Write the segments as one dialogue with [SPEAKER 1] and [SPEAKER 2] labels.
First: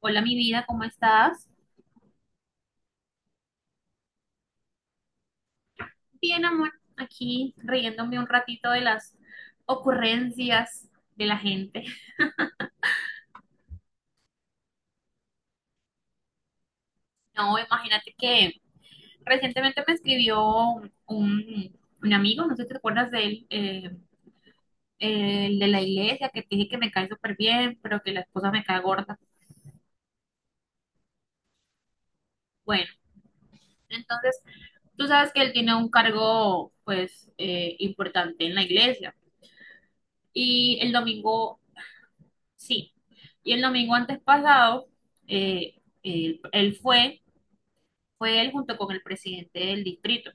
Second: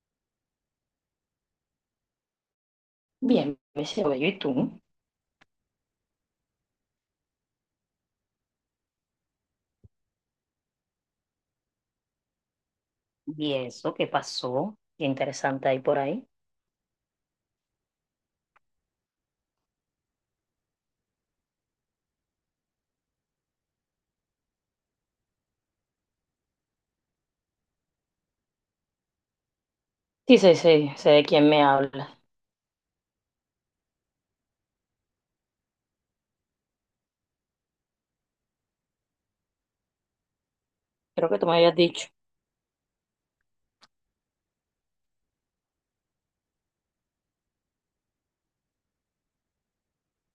[SPEAKER 1] Hola, mi vida, ¿cómo estás?
[SPEAKER 2] Bien, me llevo yo y tú.
[SPEAKER 1] Bien, amor, aquí riéndome un ratito de las ocurrencias de la gente.
[SPEAKER 2] ¿Y eso qué pasó? Qué interesante ahí por ahí.
[SPEAKER 1] No, imagínate que recientemente me escribió un amigo, no sé si te acuerdas de él, el de la iglesia, que te dije que me cae súper bien, pero que la esposa me cae gorda.
[SPEAKER 2] Sí, sí, sí, sé de quién me habla.
[SPEAKER 1] Bueno, entonces tú sabes que él tiene un cargo, pues, importante en la iglesia. Y el
[SPEAKER 2] Creo que tú me
[SPEAKER 1] domingo.
[SPEAKER 2] habías dicho.
[SPEAKER 1] Sí, y el domingo antes pasado, eh, él, él fue, fue él junto con el presidente del distrito.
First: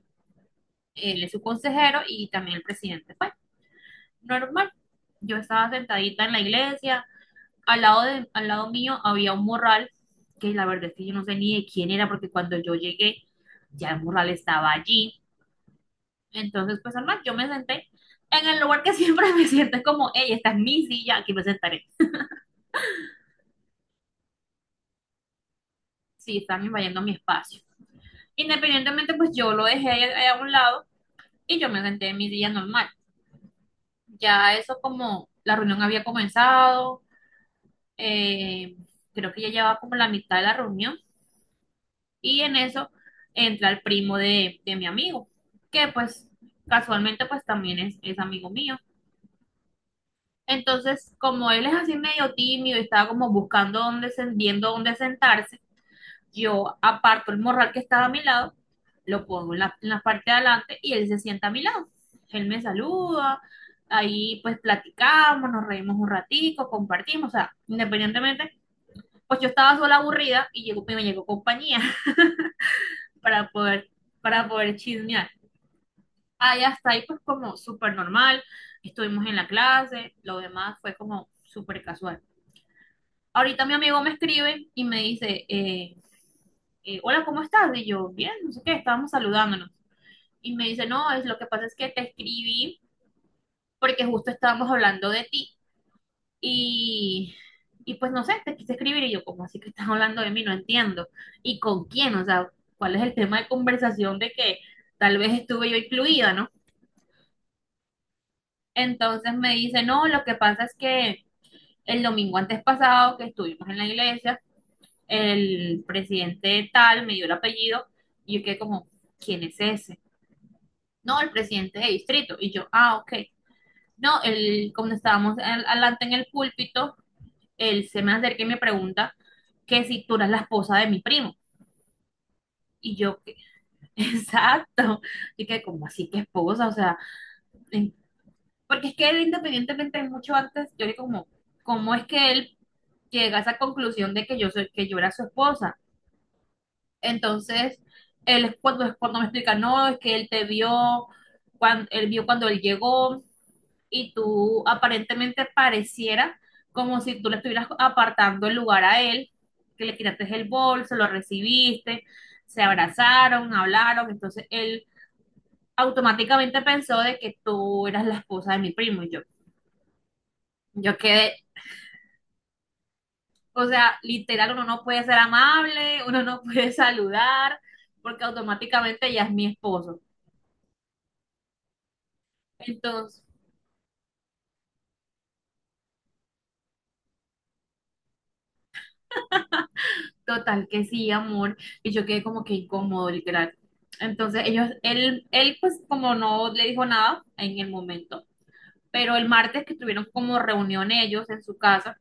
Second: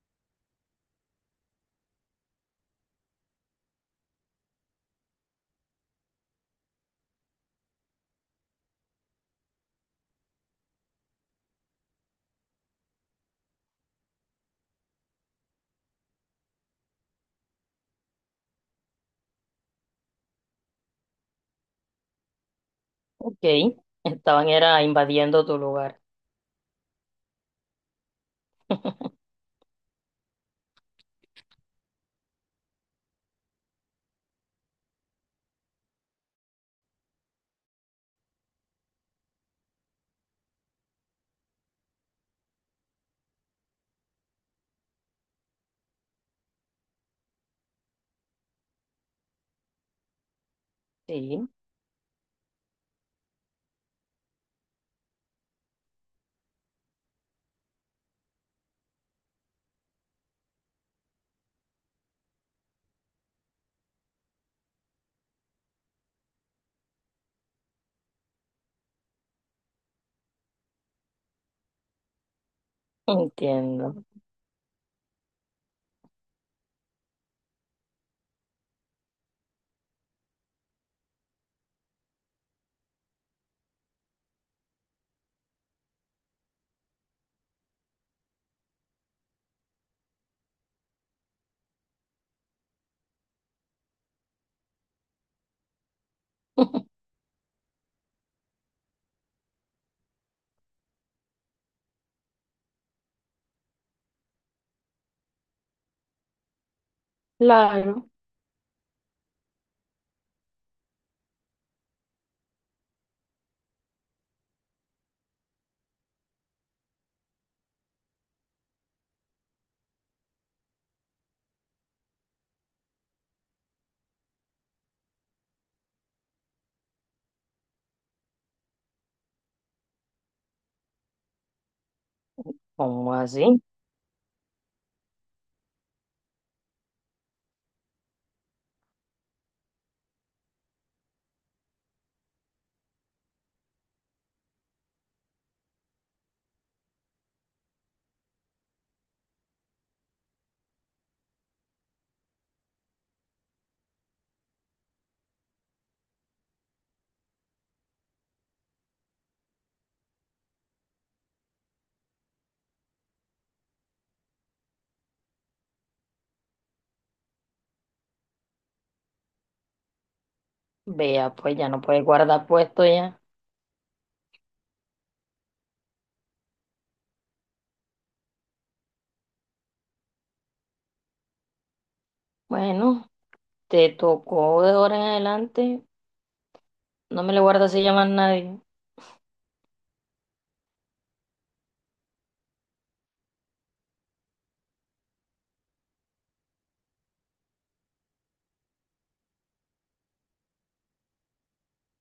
[SPEAKER 1] Él es su consejero y también el presidente fue. Normal. Yo estaba sentadita en la iglesia, al lado mío había un morral, que la verdad es que yo no sé ni de quién era, porque cuando yo llegué, ya el morral estaba allí. Entonces, pues normal, yo me senté en el lugar que siempre me siento, es como, hey, esta es mi silla, aquí me sentaré.
[SPEAKER 2] Ok, estaban era invadiendo tu lugar.
[SPEAKER 1] Sí, están invadiendo mi espacio. Independientemente, pues yo lo dejé ahí a un lado y yo me senté en mi día normal. Ya eso como la reunión había comenzado, eh, creo que ya llevaba como la mitad de la reunión y en eso entra el primo de mi amigo, que pues casualmente pues también es amigo mío. Entonces,
[SPEAKER 2] Sí,
[SPEAKER 1] como él es así medio tímido y estaba como buscando dónde, viendo dónde sentarse, yo aparto el morral que estaba a mi lado, lo pongo en en la parte de adelante y él se sienta a mi lado. Él me saluda, ahí pues platicamos, nos reímos un ratico, compartimos, o sea, independientemente, pues yo estaba sola aburrida y me llegó compañía. para poder,
[SPEAKER 2] entiendo.
[SPEAKER 1] para poder chismear. Ahí hasta ahí pues como súper normal, estuvimos en la clase, lo demás fue como súper casual. Ahorita mi amigo me escribe y me dice, hola, ¿cómo estás? Y yo, bien, no sé qué, estábamos saludándonos. Y me dice, no, es lo que pasa es que te escribí porque justo estábamos hablando de ti y, y pues no sé, te quise escribir y yo, ¿cómo así que estás hablando de mí? No entiendo. ¿Y con quién? O sea, ¿cuál es el tema de conversación de que tal vez estuve yo incluida, ¿no?
[SPEAKER 2] Claro,
[SPEAKER 1] Entonces me dice, no, lo que pasa es que el domingo antes pasado que estuvimos en la iglesia, el presidente tal me dio el apellido y yo quedé como, ¿quién es ese? No, el presidente de distrito. Y yo, ah, ok. No, él, como estábamos adelante en el púlpito, él se me acerca y me pregunta que si tú eras la esposa de mi primo. Y
[SPEAKER 2] ¿cómo
[SPEAKER 1] yo, ¿qué?
[SPEAKER 2] así?
[SPEAKER 1] Exacto. Y que como así que esposa, o sea, en- porque es que él independientemente mucho antes, yo le como, ¿cómo es que él llega a esa conclusión de que yo soy, que yo era su esposa? Entonces, es cuando me explica, no, es que él te vio cuando él llegó y tú aparentemente pareciera como si tú le estuvieras apartando el lugar a él, que le tiraste el bolso, lo recibiste, se abrazaron, hablaron, entonces él automáticamente pensó de que tú eras la esposa de mi primo y yo quedé,
[SPEAKER 2] Vea, pues ya no puedes guardar puesto ya.
[SPEAKER 1] o sea, literal, uno no puede ser amable, uno no puede saludar, porque automáticamente ya es mi esposo.
[SPEAKER 2] Bueno,
[SPEAKER 1] Entonces,
[SPEAKER 2] te tocó de ahora en adelante. No me le guardas se llama a nadie.
[SPEAKER 1] total que sí, amor. Y yo quedé como que incómodo, literal. Entonces él pues como no le dijo nada en el momento, pero el martes que tuvieron como reunión ellos en su casa,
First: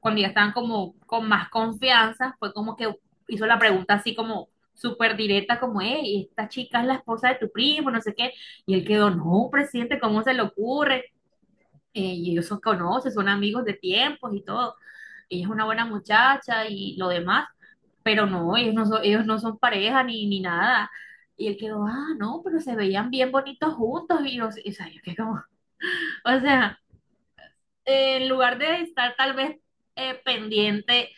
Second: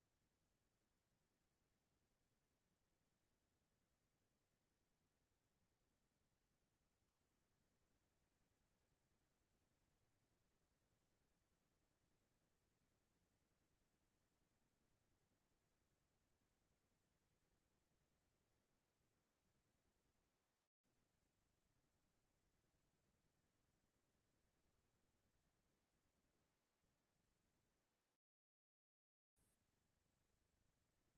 [SPEAKER 1] cuando ya estaban como con más confianza, fue como que hizo la pregunta así como súper directa, como, hey, esta chica es la esposa de tu primo, no sé qué. Y él quedó, no, presidente, ¿cómo se le ocurre? Y ellos son conocen, son amigos de tiempos y todo. Ella es una buena muchacha y lo demás, pero no, ellos no son pareja ni nada. Y él quedó, ah, no, pero se veían bien bonitos juntos. Y yo, y, o sea, yo quedé como, o sea, en lugar de estar tal vez pendiente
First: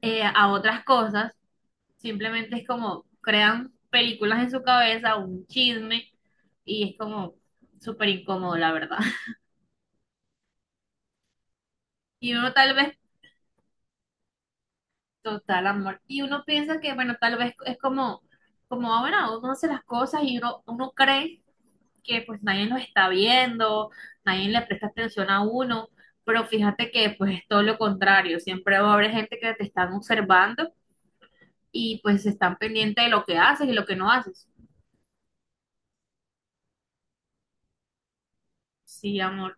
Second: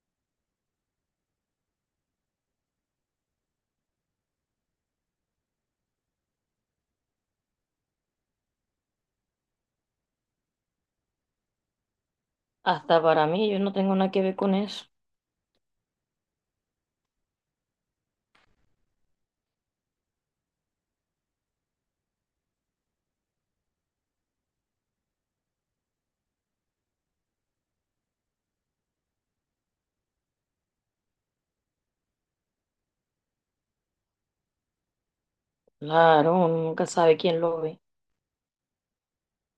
[SPEAKER 1] a otras cosas, simplemente es como crean películas en su cabeza, un chisme, y es como súper incómodo, la verdad. Y uno tal vez,
[SPEAKER 2] Hasta para mí, yo no tengo nada que ver con eso.
[SPEAKER 1] total amor, y uno piensa que, bueno, tal vez es como, como, ah, bueno, uno hace las cosas y uno cree que pues nadie los está viendo, nadie le presta atención a uno, pero fíjate que pues es todo lo contrario, siempre va a haber gente que te están observando y pues están pendientes de lo que haces y lo que no haces.
[SPEAKER 2] Claro, uno nunca sabe quién lo ve.
[SPEAKER 1] Sí, amor.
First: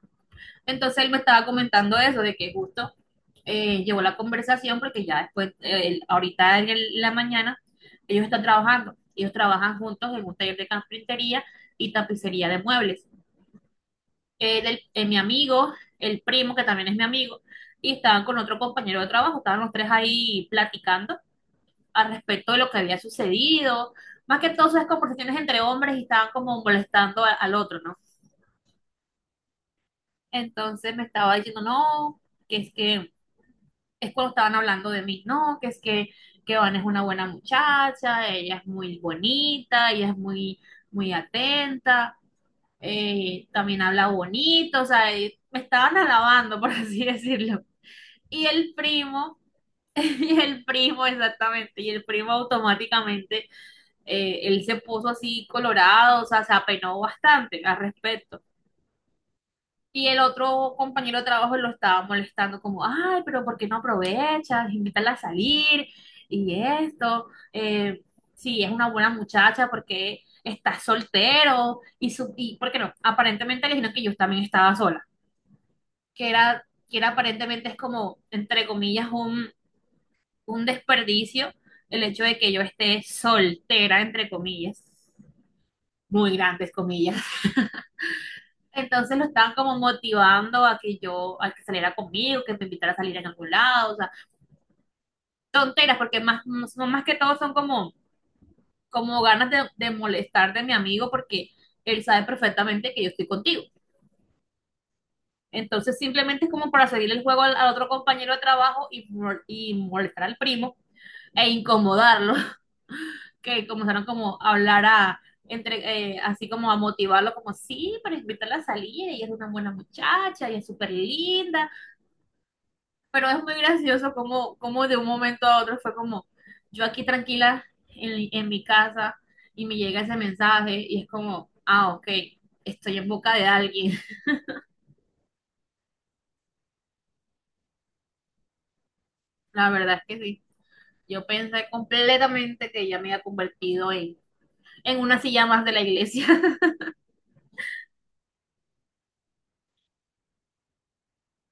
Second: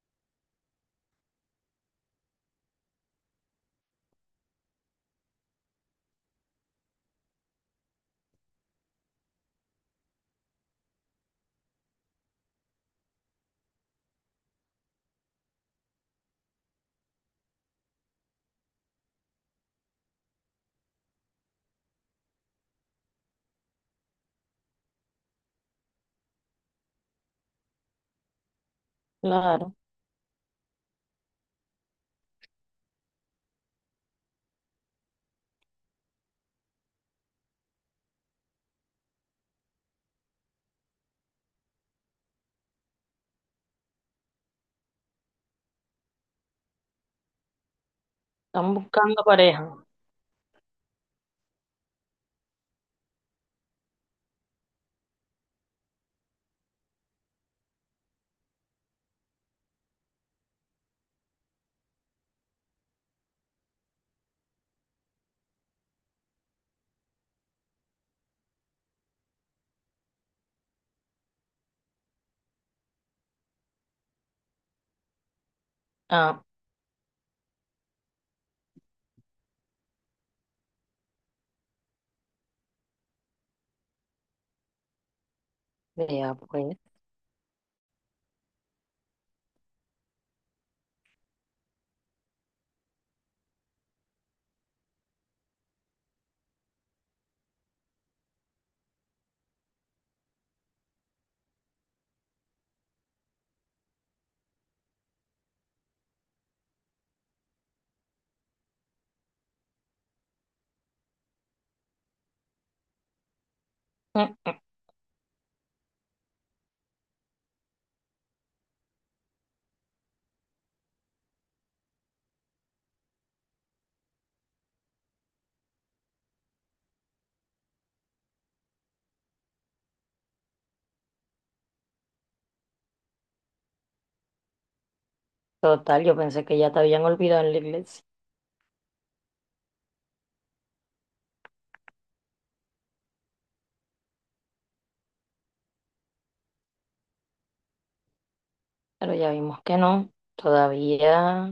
[SPEAKER 1] Entonces él me estaba comentando eso, de que justo llevó la conversación porque ya después, ahorita en la mañana, ellos están trabajando, ellos trabajan juntos en un taller de carpintería y tapicería de muebles. Mi amigo, el primo, que también es mi amigo, y estaban con otro compañero de trabajo, estaban los tres ahí platicando al respecto de lo que había sucedido, más que todas esas conversaciones entre hombres y estaban como molestando al otro, ¿no?
[SPEAKER 2] Claro.
[SPEAKER 1] Entonces me estaba diciendo, no, que es cuando estaban hablando de mí, no, que Van es una buena muchacha, ella es muy bonita, ella es muy, muy atenta, también habla bonito, o sea, y me estaban alabando, por así decirlo. Y
[SPEAKER 2] Están
[SPEAKER 1] el
[SPEAKER 2] buscando
[SPEAKER 1] primo,
[SPEAKER 2] pareja.
[SPEAKER 1] y el primo exactamente, y el primo automáticamente, él se puso así colorado, o sea, se apenó bastante al respecto. Y el otro compañero de trabajo lo estaba molestando como, ay, pero ¿por qué no aprovechas? Invítala a salir y esto. Si es una buena muchacha, ¿porque estás soltero? Y, y ¿por qué no? Aparentemente le dijeron que yo también estaba sola, que
[SPEAKER 2] Ah,
[SPEAKER 1] era, que era aparentemente es como, entre comillas, un desperdicio el hecho de que yo esté soltera, entre comillas, muy
[SPEAKER 2] vea,
[SPEAKER 1] grandes
[SPEAKER 2] pues.
[SPEAKER 1] comillas. Entonces lo estaban como motivando a que yo, a que saliera conmigo, que me invitara a salir en algún lado, o sea, tonteras, más que todo son como, como ganas de molestar de mi amigo porque él sabe perfectamente que yo estoy contigo. Entonces simplemente es como para seguir el juego al otro compañero de trabajo y molestar al primo e incomodarlo. Que comenzaron como
[SPEAKER 2] Mm,
[SPEAKER 1] a hablar a, entre, así como a motivarlo, como sí, para invitarla a salir, ella es una buena muchacha, ella es súper linda, pero es muy gracioso como, como de un momento a otro fue como, yo aquí tranquila en mi casa y me llega ese mensaje y es como, ah, ok, estoy en boca de alguien.
[SPEAKER 2] total, yo pensé que ya te habían olvidado en la iglesia,
[SPEAKER 1] La verdad es que sí. Yo pensé completamente que ella me había convertido en una silla más de la iglesia.
[SPEAKER 2] pero ya vimos que no. Todavía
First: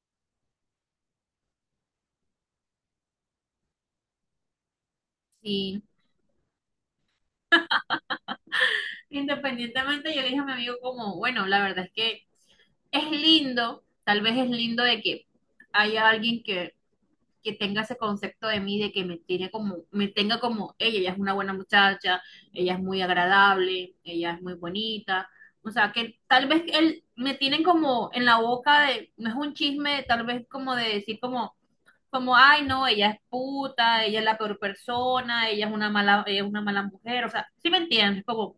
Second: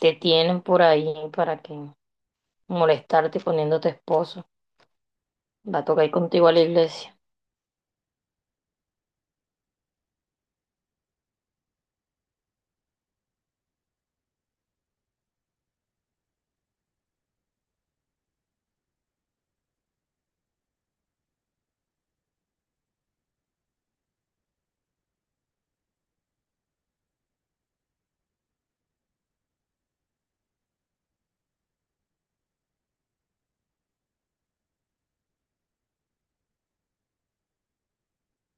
[SPEAKER 2] te tienen por ahí para que molestarte poniéndote esposo. Va
[SPEAKER 1] Sí.
[SPEAKER 2] a tocar ir contigo a la iglesia.
[SPEAKER 1] Independientemente, yo le dije a mi amigo como, bueno, la verdad es que es lindo, tal vez es lindo de que haya alguien que tenga ese concepto de mí, de que me tiene como, me tenga como ella es una buena muchacha, ella es muy agradable, ella es muy bonita. O sea, que tal vez él me tienen como en la boca de, no es un chisme, tal vez como de decir como, como, ay, no, ella es puta, ella es la peor persona, ella es una mala, ella es una mala mujer, o sea, ¿sí me entiendes? Como,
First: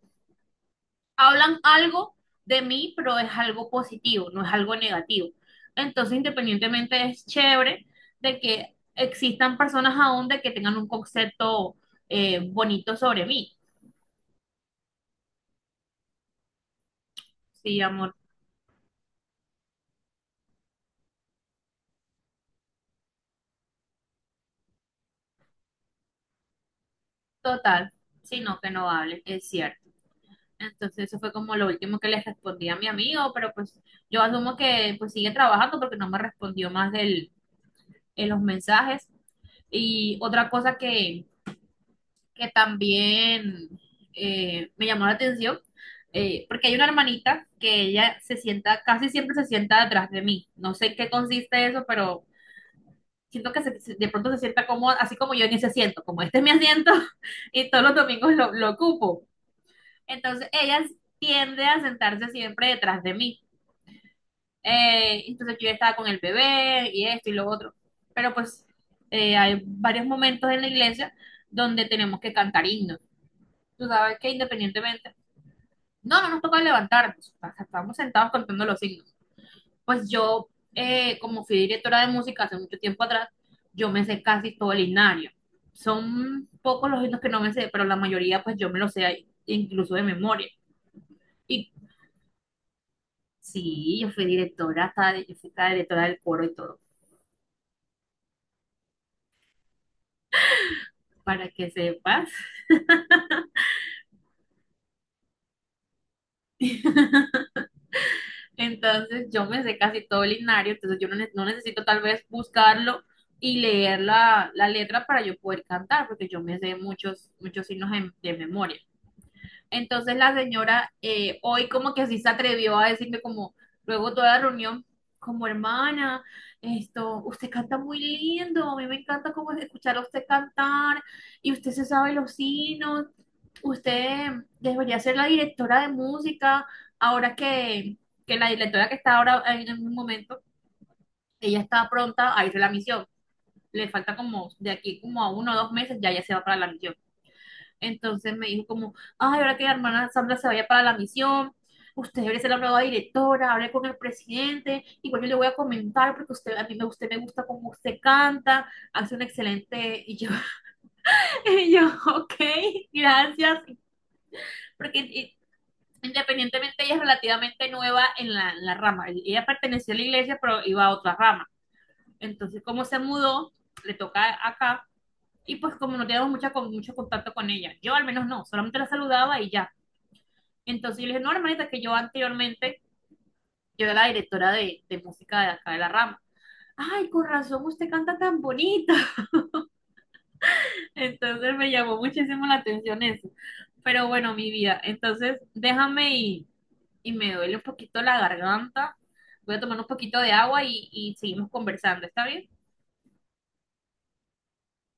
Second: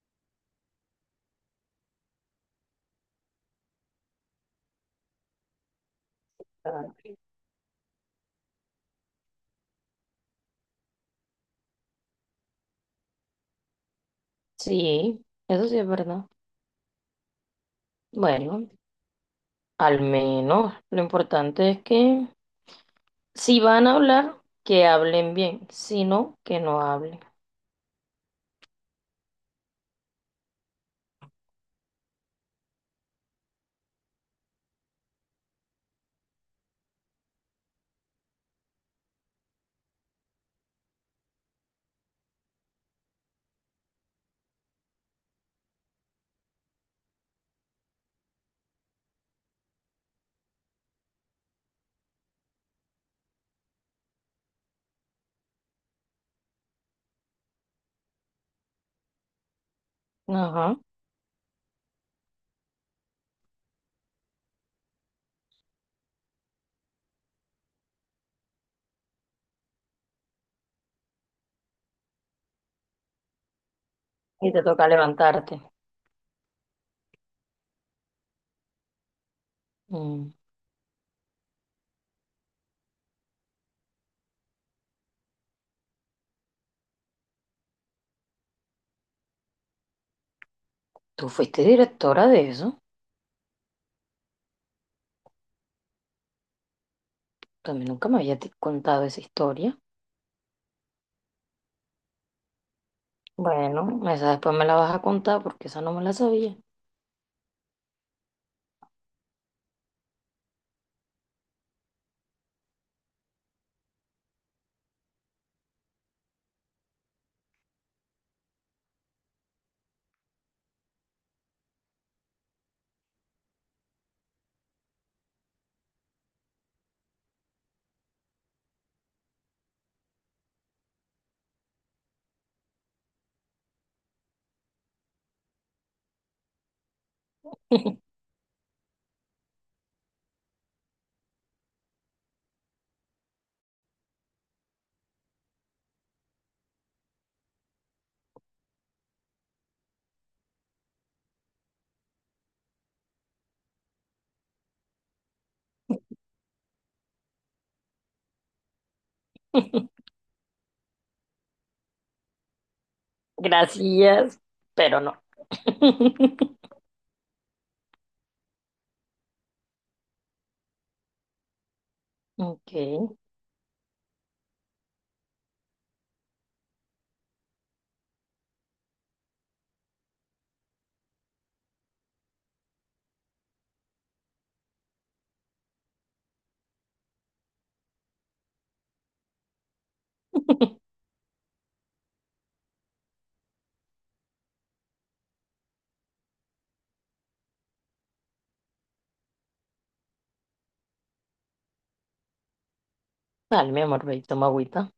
[SPEAKER 1] hablan algo de mí, pero es algo positivo, no es algo negativo. Entonces, independientemente, es chévere de que existan personas aún de que tengan un concepto bonito sobre mí.
[SPEAKER 2] Sí, eso sí es verdad.
[SPEAKER 1] Sí, amor,
[SPEAKER 2] Bueno, al menos lo importante es que si van a hablar, que hablen bien, si no, que no hablen.
[SPEAKER 1] total, sino que no hable es cierto. Entonces, eso fue como lo último que les respondí a mi amigo, pero pues yo asumo que pues sigue trabajando porque no me respondió más en los mensajes. Y otra cosa que también me llamó la atención, porque hay una hermanita que ella se sienta, casi siempre se sienta atrás de mí. No sé en qué consiste eso, pero siento que de pronto se sienta cómoda, así como yo en ese asiento, como este es mi asiento y todos los domingos lo ocupo. Entonces
[SPEAKER 2] Ajá.
[SPEAKER 1] ella tiende a sentarse siempre detrás de mí. Entonces yo ya estaba con el bebé y esto y lo otro. Pero pues hay varios momentos en la iglesia donde tenemos que cantar himnos. Tú sabes que
[SPEAKER 2] Y te toca
[SPEAKER 1] independientemente,
[SPEAKER 2] levantarte.
[SPEAKER 1] no nos toca levantarnos, o sea, estábamos sentados contando los signos. Pues
[SPEAKER 2] Mm.
[SPEAKER 1] yo, como fui directora de música hace mucho tiempo atrás, yo me sé casi todo el himnario. Son pocos los himnos que no me sé, pero la mayoría pues yo me los sé incluso de memoria.
[SPEAKER 2] Tú fuiste
[SPEAKER 1] Y
[SPEAKER 2] directora de eso.
[SPEAKER 1] sí, yo fui hasta directora del coro y todo,
[SPEAKER 2] También nunca me había contado esa historia.
[SPEAKER 1] para que sepas.
[SPEAKER 2] Bueno, esa después me la vas a contar porque esa no me la sabía.
[SPEAKER 1] Entonces yo me sé casi todo el linario, entonces yo no, ne- no necesito tal vez buscarlo y leer la letra para yo poder cantar, porque yo me sé muchos, muchos signos de memoria. Entonces la señora hoy como que así se atrevió a decirme como luego toda la reunión, como hermana, esto, usted canta muy lindo, a mí me encanta como escuchar a usted cantar y usted se sabe los signos, usted debería ser la directora de música, ahora que la directora que está ahora en un momento, ella está pronta a irse a la misión, le falta como de aquí como a uno o dos meses, ya se va para la misión. Entonces me dijo como, ay, ahora que la hermana Sandra se vaya para la misión, usted debe ser la nueva directora, hable con el presidente, igual yo le voy a comentar porque usted, a mí me, usted me gusta cómo usted canta, hace un excelente, y yo, y yo, ok, gracias,
[SPEAKER 2] Gracias,
[SPEAKER 1] porque
[SPEAKER 2] pero no.
[SPEAKER 1] i- independientemente ella es relativamente nueva en en la rama, ella perteneció a la iglesia pero iba a otra rama, entonces como se
[SPEAKER 2] Ok.
[SPEAKER 1] mudó, le toca acá. Y pues como no teníamos mucha, mucho contacto con ella, yo al menos no, solamente la saludaba y ya. Entonces yo le dije, no, hermanita, que yo anteriormente, yo era la directora de música de acá de la rama. Ay, con razón, usted canta tan bonito. Entonces me llamó muchísimo la atención eso. Pero bueno, mi vida, entonces déjame y me duele un poquito la garganta. Voy a tomar un poquito de agua y seguimos conversando, ¿está bien?
[SPEAKER 2] Dale, mi amor, ve y toma agüita.